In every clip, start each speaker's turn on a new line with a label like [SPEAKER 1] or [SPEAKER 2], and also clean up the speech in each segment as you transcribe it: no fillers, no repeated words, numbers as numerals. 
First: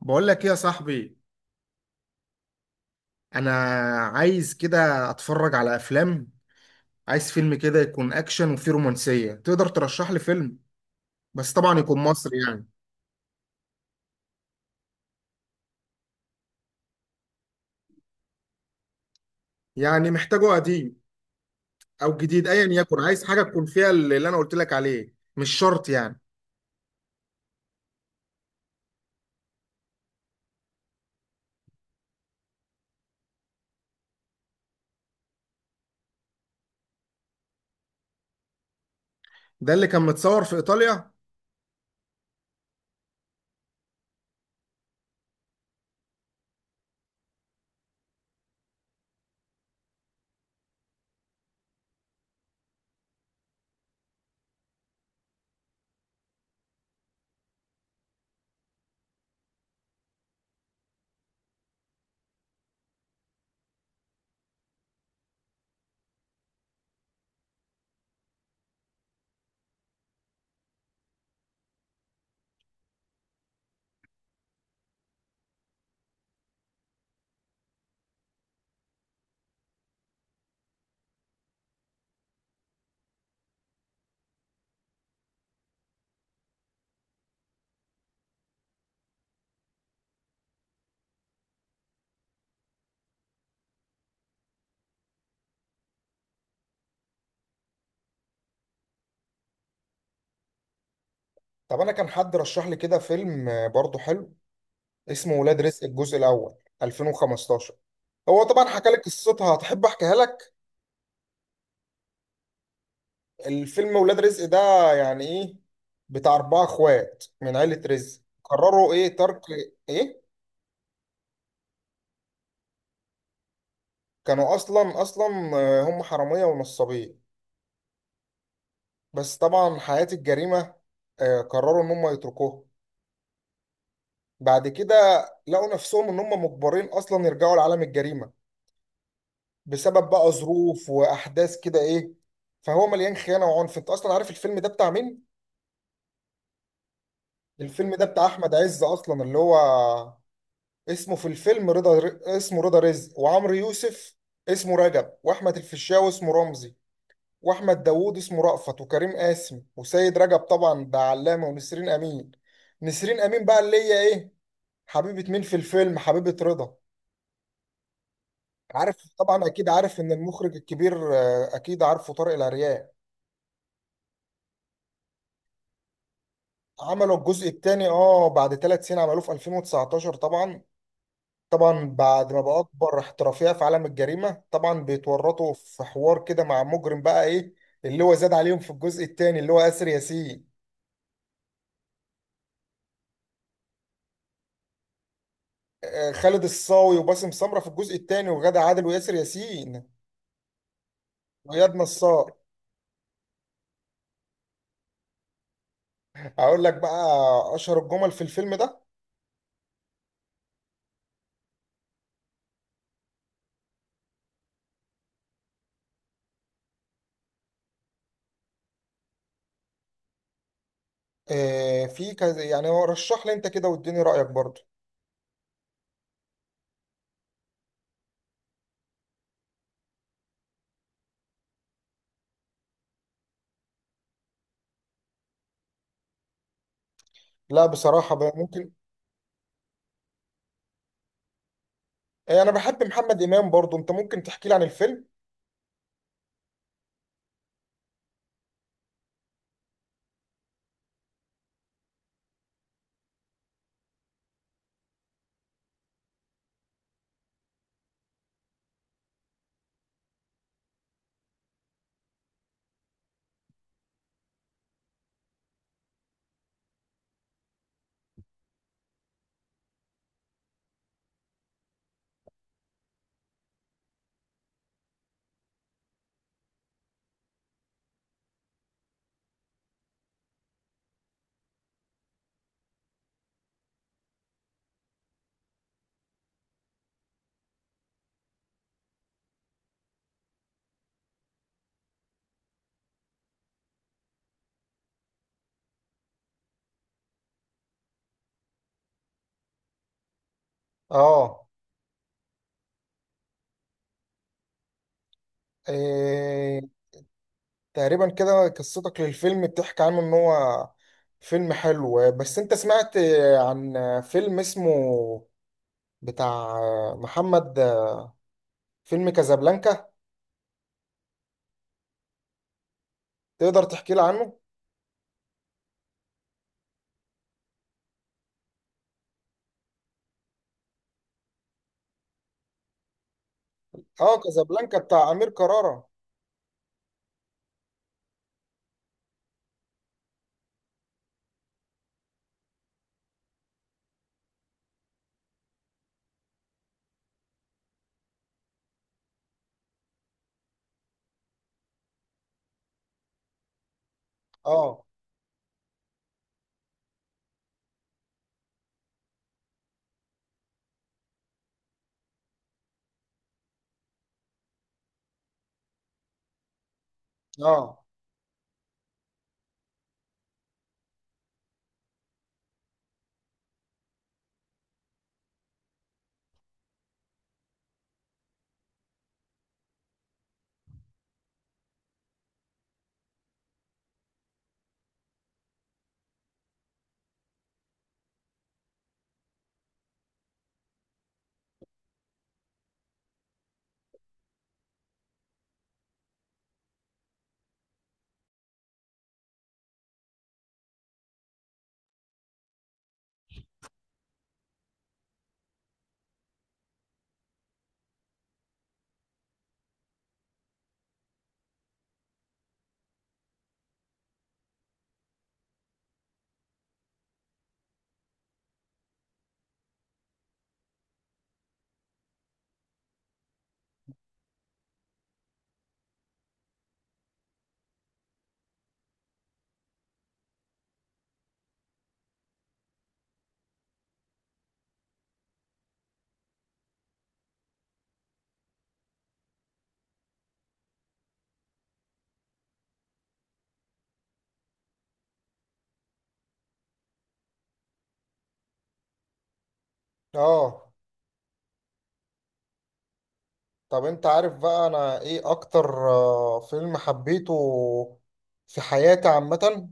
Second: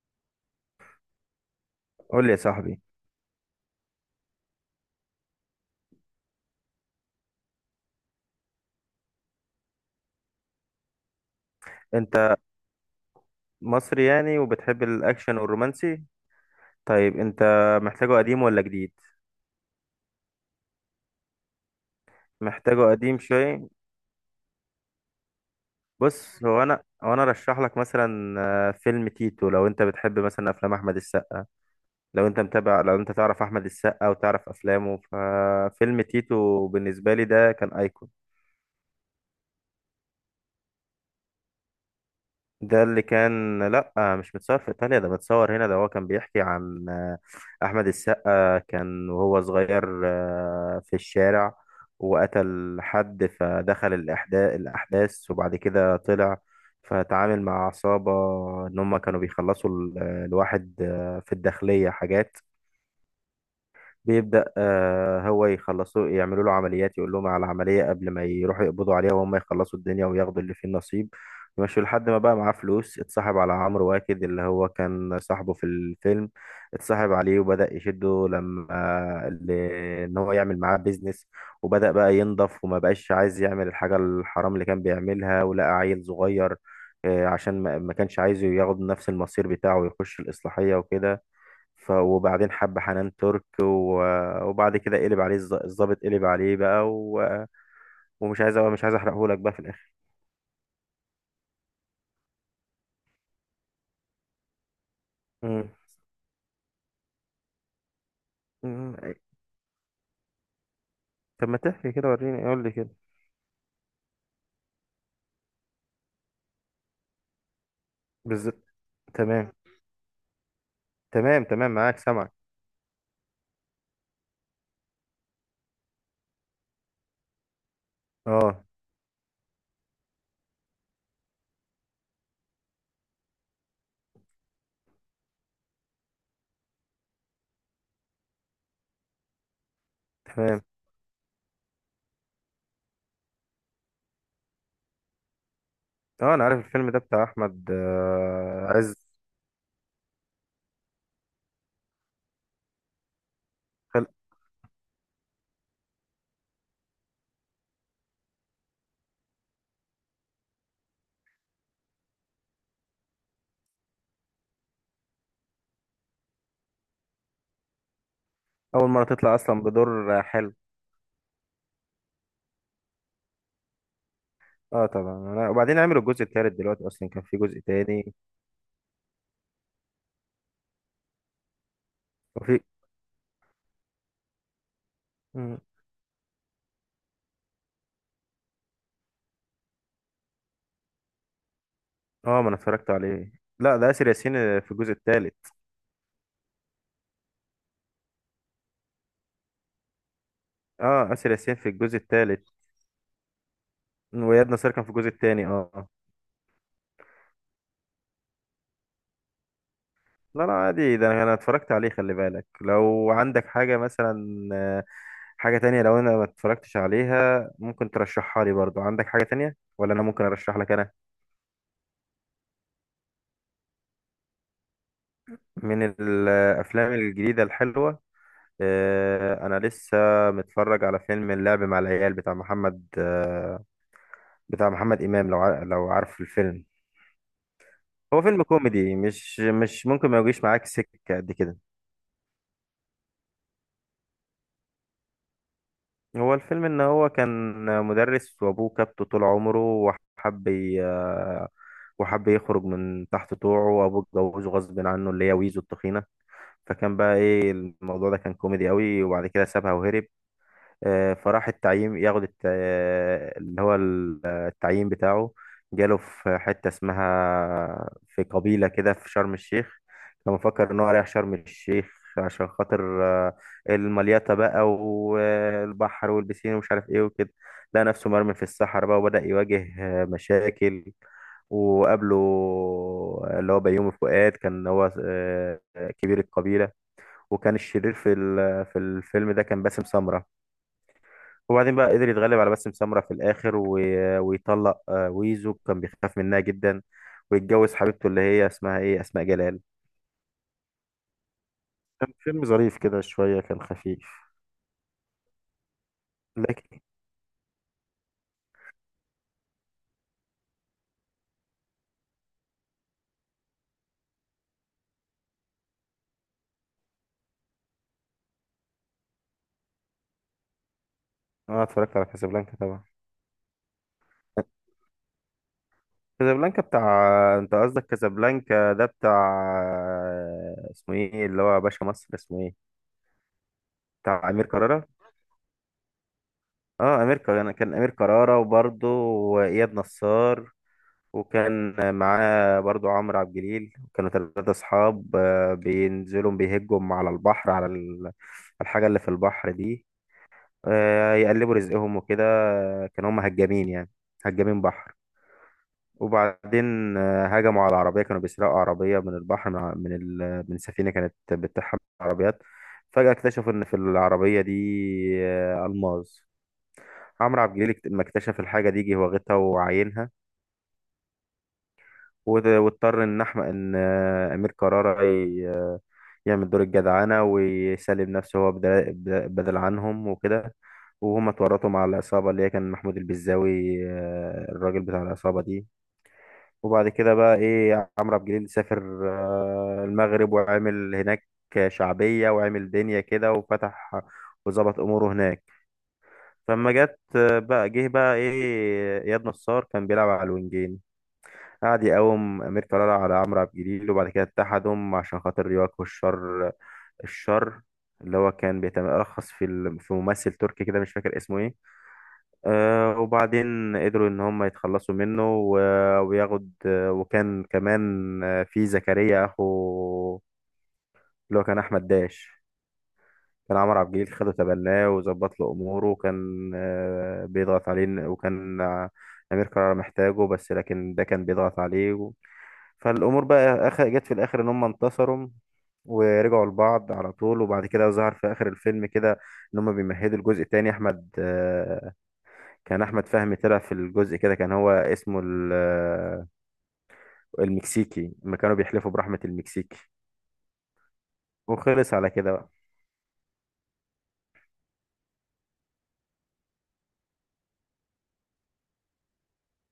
[SPEAKER 1] بقول لك ايه يا صاحبي؟
[SPEAKER 2] قول لي يا صاحبي.
[SPEAKER 1] انا عايز كده اتفرج على افلام. عايز فيلم كده يكون اكشن وفيه رومانسية. تقدر ترشح لي فيلم بس طبعا يكون
[SPEAKER 2] انت
[SPEAKER 1] مصري يعني؟
[SPEAKER 2] مصري يعني وبتحب الاكشن والرومانسي؟ طيب انت محتاجه قديم ولا جديد؟
[SPEAKER 1] يعني محتاجه قديم او جديد ايا
[SPEAKER 2] محتاجه
[SPEAKER 1] يكن،
[SPEAKER 2] قديم
[SPEAKER 1] عايز حاجة
[SPEAKER 2] شويه.
[SPEAKER 1] تكون فيها اللي انا قلت لك عليه، مش شرط يعني.
[SPEAKER 2] بص هو انا رشح لك مثلا فيلم تيتو. لو انت بتحب مثلا افلام احمد السقا، لو انت تعرف احمد السقا وتعرف افلامه، ففيلم تيتو بالنسبه لي ده كان ايكون.
[SPEAKER 1] ده اللي كان متصور في ايطاليا؟
[SPEAKER 2] ده اللي كان لا، مش متصور في ايطاليا، ده متصور هنا. ده هو كان بيحكي عن احمد السقا كان وهو صغير في الشارع، وقتل حد، فدخل الاحداث، وبعد كده طلع، فتعامل مع عصابة ان هم كانوا بيخلصوا الواحد في الداخلية حاجات. بيبدأ هو يخلصوا، يعملوا له عمليات، يقول لهم على العملية قبل ما يروحوا يقبضوا عليها، وهم يخلصوا الدنيا وياخدوا اللي فيه النصيب، يمشوا، لحد ما بقى معاه فلوس. اتصاحب على عمرو واكد، اللي هو كان صاحبه في الفيلم. اتصاحب عليه وبدأ يشده ان هو يعمل معاه بيزنس، وبدأ بقى ينضف، وما بقاش عايز يعمل الحاجة الحرام اللي كان بيعملها. ولقى عيل صغير عشان ما كانش عايزه ياخد نفس المصير بتاعه ويخش الإصلاحية وكده. وبعدين حب حنان ترك وبعد كده قلب عليه الظابط، قلب عليه بقى، ومش عايز، مش عايز احرقهولك بقى في الاخر.
[SPEAKER 1] طب انا كان حد رشح لي كده فيلم برضه حلو، اسمه ولاد
[SPEAKER 2] مم.
[SPEAKER 1] رزق الجزء الاول 2015. هو طبعا حكى
[SPEAKER 2] مم.
[SPEAKER 1] لك قصتها؟ هتحب احكيها لك؟
[SPEAKER 2] طب ما تحكي كده، وريني قول لي كده.
[SPEAKER 1] الفيلم ولاد رزق ده يعني ايه؟ بتاع اربعة اخوات من عيلة رزق،
[SPEAKER 2] بالظبط.
[SPEAKER 1] قرروا ايه؟ ترك.
[SPEAKER 2] تمام
[SPEAKER 1] ايه.
[SPEAKER 2] تمام تمام معاك، سامعك.
[SPEAKER 1] كانوا اصلا اصلا هم حرامية ونصابين.
[SPEAKER 2] اه.
[SPEAKER 1] بس طبعا حياة الجريمة، قرروا ان هم يتركوها بعد كده. لقوا نفسهم ان هم مجبرين اصلا يرجعوا لعالم الجريمة بسبب بقى
[SPEAKER 2] تمام.
[SPEAKER 1] ظروف واحداث كده، ايه. فهو مليان خيانة وعنف. انت اصلا عارف الفيلم ده بتاع مين؟
[SPEAKER 2] اه، انا عارف الفيلم ده بتاع احمد
[SPEAKER 1] الفيلم ده بتاع احمد عز.
[SPEAKER 2] عز.
[SPEAKER 1] اصلا اللي هو اسمه في الفيلم رضا، اسمه رضا رزق، وعمرو
[SPEAKER 2] خل...
[SPEAKER 1] يوسف اسمه رجب، واحمد الفيشاوي اسمه رمزي، واحمد داوود اسمه رأفت، وكريم قاسم، وسيد رجب طبعا ده علامة، ونسرين امين. نسرين امين بقى اللي هي ايه، حبيبة مين في الفيلم؟ حبيبة رضا.
[SPEAKER 2] اول مره
[SPEAKER 1] عارف
[SPEAKER 2] تطلع
[SPEAKER 1] طبعا،
[SPEAKER 2] اصلا
[SPEAKER 1] اكيد عارف ان
[SPEAKER 2] بدور حلو.
[SPEAKER 1] المخرج الكبير اكيد عارفه، طارق العريان.
[SPEAKER 2] اه طبعا، انا وبعدين عملوا الجزء التالت دلوقتي، اصلا
[SPEAKER 1] عملوا
[SPEAKER 2] كان في
[SPEAKER 1] الجزء
[SPEAKER 2] جزء
[SPEAKER 1] الثاني،
[SPEAKER 2] تاني.
[SPEAKER 1] اه، بعد 3 سنين عملوه في 2019 طبعا. طبعا بعد ما بقى
[SPEAKER 2] وفي
[SPEAKER 1] اكبر احترافيه في عالم الجريمه، طبعا بيتورطوا
[SPEAKER 2] مم.
[SPEAKER 1] في حوار كده مع مجرم، بقى ايه اللي هو زاد عليهم في الجزء الثاني، اللي هو ياسر ياسين،
[SPEAKER 2] اه، ما انا اتفرجت عليه. لا، ده اسر ياسين في الجزء التالت.
[SPEAKER 1] خالد الصاوي، وباسم سمره في الجزء الثاني، وغادة عادل، وياسر ياسين،
[SPEAKER 2] اه، آسر ياسين في
[SPEAKER 1] وإياد
[SPEAKER 2] الجزء
[SPEAKER 1] نصار.
[SPEAKER 2] الثالث. وإياد نصار كان في الجزء الثاني. اه. آه.
[SPEAKER 1] هقول لك بقى اشهر الجمل في الفيلم ده.
[SPEAKER 2] لا لا عادي، ده أنا اتفرجت عليه. خلي بالك، لو عندك حاجة مثلا، حاجة تانية لو انا ما اتفرجتش عليها ممكن ترشحها لي، برضو عندك حاجة تانية ولا انا ممكن ارشح لك انا؟
[SPEAKER 1] في كذا يعني، هو رشح لي انت كده واديني رايك برضه.
[SPEAKER 2] من الافلام الجديدة الحلوة، انا لسه متفرج على فيلم اللعب مع العيال بتاع محمد بتاع محمد امام. لو عارف الفيلم،
[SPEAKER 1] لا بصراحه
[SPEAKER 2] هو
[SPEAKER 1] بقى،
[SPEAKER 2] فيلم
[SPEAKER 1] ممكن.
[SPEAKER 2] كوميدي، مش ممكن ما يجيش معاك سكة قد كده.
[SPEAKER 1] انا بحب محمد امام برضه. انت ممكن تحكي لي عن الفيلم؟
[SPEAKER 2] هو الفيلم ان هو كان مدرس، وابوه كابته طول عمره. وحب ي- وحب يخرج من تحت طوعه. وابوه اتجوزه غصب عنه، اللي هي ويزو التخينه. فكان بقى ايه، الموضوع ده كان كوميدي قوي. وبعد كده سابها وهرب. فراح التعيين، ياخد الت- آه، اللي هو ال- آه، التعيين بتاعه. جاله في حتة اسمها، في قبيلة كده، في شرم الشيخ. كان مفكر إن هو رايح شرم الشيخ عشان خاطر، المليطة بقى والبحر والبسين ومش عارف إيه وكده. لقى نفسه مرمي في الصحراء بقى، وبدأ يواجه مشاكل. وقابله اللي هو بيومي فؤاد، كان هو كبير القبيلة. وكان الشرير في الفيلم ده كان باسم سمرة. وبعدين بقى قدر يتغلب على باسم سمرة في الآخر ويطلق ويزو، كان بيخاف منها جدا. ويتجوز حبيبته اللي هي اسمها ايه، أسماء جلال.
[SPEAKER 1] اه.
[SPEAKER 2] كان فيلم ظريف كده شوية، كان خفيف.
[SPEAKER 1] آه،
[SPEAKER 2] لكن.
[SPEAKER 1] تقريبا كده قصتك للفيلم بتحكي عنه ان هو فيلم حلو. بس انت سمعت عن فيلم اسمه بتاع محمد، فيلم كازابلانكا؟
[SPEAKER 2] اه، اتفرجت على كازابلانكا طبعا.
[SPEAKER 1] تقدر تحكي لي عنه؟
[SPEAKER 2] كازابلانكا بتاع، انت قصدك كازابلانكا ده بتاع اسمه ايه اللي هو باشا مصر، اسمه ايه؟
[SPEAKER 1] اه،
[SPEAKER 2] بتاع امير
[SPEAKER 1] كازابلانكا
[SPEAKER 2] كرارة.
[SPEAKER 1] بتاع امير كرارة.
[SPEAKER 2] اه، امير كرارة. كان امير كرارة وبرضه واياد نصار، وكان معاه برضو عمرو عبد الجليل. كانوا ثلاثة أصحاب بينزلوا بيهجوا على البحر، على الحاجة اللي في البحر دي، يقلبوا رزقهم وكده. كانوا هم هجامين يعني، هجامين
[SPEAKER 1] اه.
[SPEAKER 2] بحر. وبعدين هجموا على عربية، كانوا بيسرقوا عربية من البحر، من ع- من ال- من سفينة كانت بتطحن عربيات. فجأة اكتشفوا إن في العربية دي ألماس. عمرو عبد الجليل
[SPEAKER 1] اه.
[SPEAKER 2] لما اكتشف الحاجة دي جه واخدها وعاينها. واضطر ان احمد ان امير كرارة يعمل دور الجدعانة ويسلم نفسه هو بدل، عنهم وكده. وهم اتورطوا مع العصابة اللي هي كان محمود البزاوي، الراجل بتاع العصابة دي. وبعد كده بقى ايه، عمرو عبد الجليل سافر المغرب وعمل هناك شعبية، وعمل دنيا كده، وفتح وظبط أموره هناك. فلما جت بقى، جه بقى ايه إياد نصار، كان بيلعب على الوينجين، قعد يقاوم أمير كرارة على عمرو عبد الجليل. وبعد كده اتحدهم عشان خاطر يواجهوا الشر. الشر اللي هو كان بيترخص في ممثل تركي كده، مش فاكر اسمه ايه. آه، وبعدين قدروا ان هم يتخلصوا منه وياخد وكان كمان في زكريا اخو، اللي هو كان احمد داش. كان عمرو عبد الجليل خده تبناه وظبط له اموره. وكان بيضغط عليه، وكان امير كرارة محتاجه بس، لكن ده كان بيضغط عليه. فالامور بقى جت في الاخر ان هم انتصروا، ورجعوا لبعض على طول. وبعد كده ظهر في اخر الفيلم كده، ان هم بيمهدوا الجزء التاني. احمد كان احمد فهمي طلع في الجزء كده، كان هو اسمه المكسيكي، لما كانوا بيحلفوا برحمة المكسيكي.
[SPEAKER 1] اه.
[SPEAKER 2] وخلص على كده بقى.
[SPEAKER 1] طب انت عارف بقى انا ايه اكتر فيلم حبيته في حياتي عامة؟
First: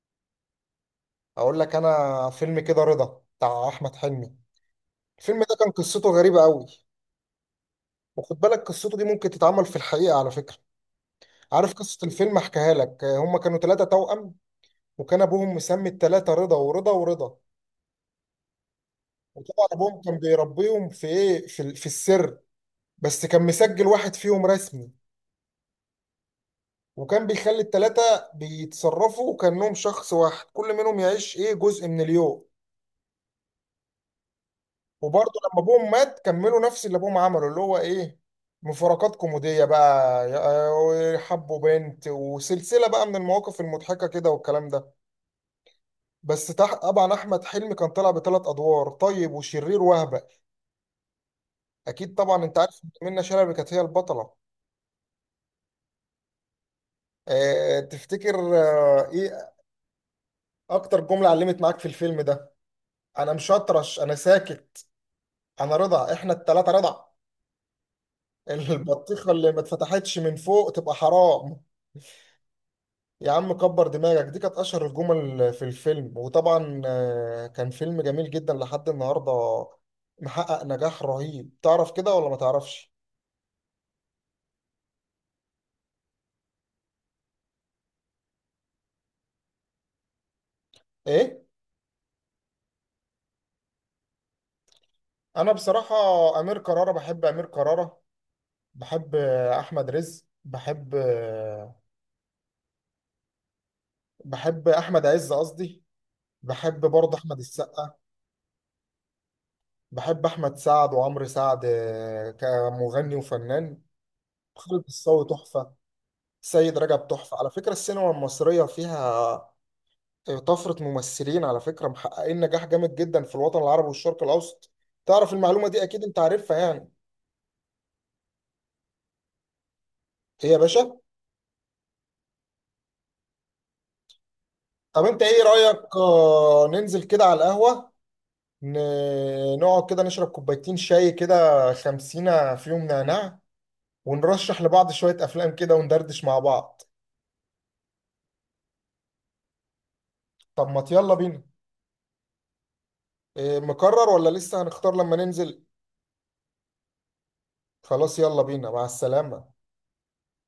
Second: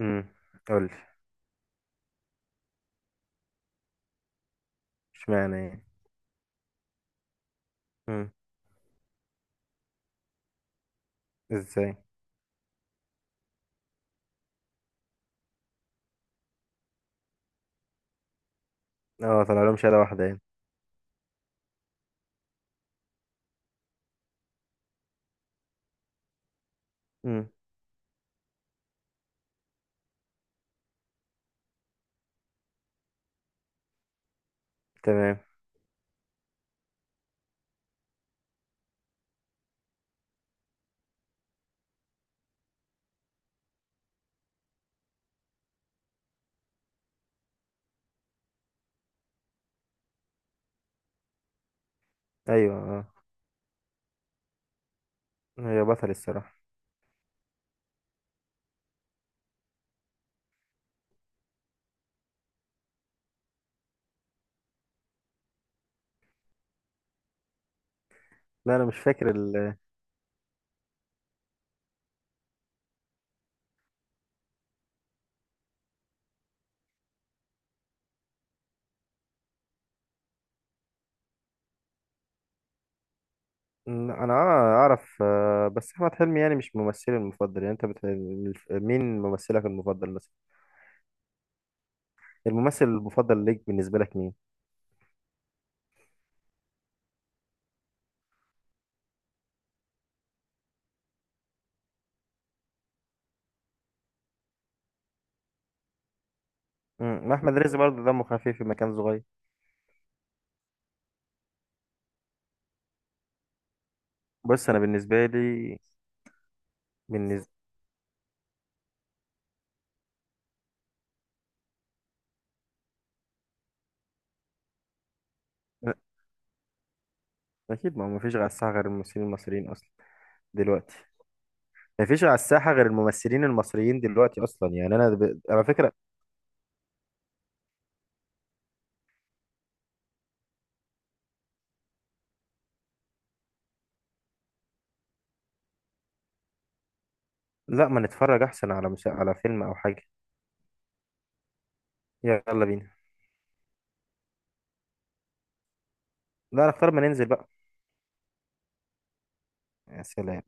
[SPEAKER 2] امم. قول.
[SPEAKER 1] اقول لك، انا فيلم كده رضا بتاع احمد حلمي. الفيلم ده
[SPEAKER 2] اشمعنى
[SPEAKER 1] كان
[SPEAKER 2] يعني؟
[SPEAKER 1] قصته غريبة قوي.
[SPEAKER 2] امم.
[SPEAKER 1] وخد بالك قصته دي ممكن تتعمل في الحقيقة على فكرة. عارف
[SPEAKER 2] ازاي؟
[SPEAKER 1] قصة الفيلم؟ احكيها لك. هما كانوا ثلاثة توأم. وكان أبوهم مسمي الثلاثة رضا ورضا ورضا.
[SPEAKER 2] اه، طلع
[SPEAKER 1] وطبعا
[SPEAKER 2] لهم شهادة
[SPEAKER 1] أبوهم كان
[SPEAKER 2] واحدة يعني.
[SPEAKER 1] بيربيهم في إيه، في السر. بس كان مسجل واحد فيهم رسمي. وكان
[SPEAKER 2] امم.
[SPEAKER 1] بيخلي الثلاثة بيتصرفوا كأنهم شخص واحد، كل منهم يعيش إيه جزء من اليوم. وبرضه
[SPEAKER 2] تمام.
[SPEAKER 1] لما أبوهم مات كملوا نفس اللي أبوهم عمله، اللي هو إيه مفارقات كوميدية بقى، حبوا بنت وسلسلة بقى من المواقف المضحكة كده والكلام ده. طبعا احمد حلمي كان طالع بثلاث ادوار، طيب وشرير وهبه. اكيد طبعا انت
[SPEAKER 2] ايوه،
[SPEAKER 1] عارف إن
[SPEAKER 2] اه.
[SPEAKER 1] منة شلبي كانت هي البطله.
[SPEAKER 2] هي بطل الصراحة.
[SPEAKER 1] أه، تفتكر؟ أه. ايه اكتر جمله علمت معاك في الفيلم ده؟ انا مش هطرش، انا ساكت. انا رضا، احنا الثلاثه رضا.
[SPEAKER 2] لا، انا مش فاكر.
[SPEAKER 1] البطيخه اللي ما اتفتحتش من فوق تبقى حرام. يا عم كبر دماغك. دي كانت اشهر الجمل في الفيلم، وطبعا كان فيلم جميل جدا لحد النهارده. محقق نجاح رهيب، تعرف كده ولا ما تعرفش؟
[SPEAKER 2] انا آه اعرف، بس احمد حلمي يعني مش ممثلي المفضل يعني. مين ممثلك المفضل مثلا؟
[SPEAKER 1] ايه،
[SPEAKER 2] الممثل المفضل ليك بالنسبه لك مين؟
[SPEAKER 1] انا بصراحه امير كرارة بحب، امير كرارة بحب، احمد رزق بحب احمد عز قصدي، بحب برضه
[SPEAKER 2] امم،
[SPEAKER 1] احمد
[SPEAKER 2] احمد رزق
[SPEAKER 1] السقا.
[SPEAKER 2] برضه دمه خفيف في مكان صغير.
[SPEAKER 1] بحب احمد سعد وعمرو سعد كمغني وفنان.
[SPEAKER 2] بص، انا
[SPEAKER 1] خالد الصاوي
[SPEAKER 2] بالنسبه
[SPEAKER 1] تحفه.
[SPEAKER 2] لي،
[SPEAKER 1] سيد رجب تحفه. على
[SPEAKER 2] بالنسبه
[SPEAKER 1] فكره السينما المصريه فيها طفره ممثلين، على فكره محققين نجاح جامد جدا في الوطن العربي والشرق الاوسط. تعرف المعلومه دي؟ اكيد انت عارفها يعني.
[SPEAKER 2] اكيد، ما هو مفيش على الساحه غير الممثلين المصريين اصلا
[SPEAKER 1] ايه يا
[SPEAKER 2] دلوقتي.
[SPEAKER 1] باشا.
[SPEAKER 2] مفيش على الساحه غير الممثلين المصريين دلوقتي اصلا يعني.
[SPEAKER 1] طب انت ايه
[SPEAKER 2] على فكره،
[SPEAKER 1] رايك ننزل كده على القهوه، نقعد كده نشرب كوبايتين شاي كده، خمسينة فيهم نعناع، ونرشح لبعض شوية أفلام كده وندردش مع بعض.
[SPEAKER 2] لا، ما نتفرج احسن على على فيلم او حاجه.
[SPEAKER 1] طب ما يلا بينا.
[SPEAKER 2] يلا بينا.
[SPEAKER 1] إيه، مقرر ولا لسه هنختار لما ننزل؟
[SPEAKER 2] لا، نختار ما ننزل بقى.
[SPEAKER 1] خلاص يلا بينا، مع السلامة.
[SPEAKER 2] يا سلام.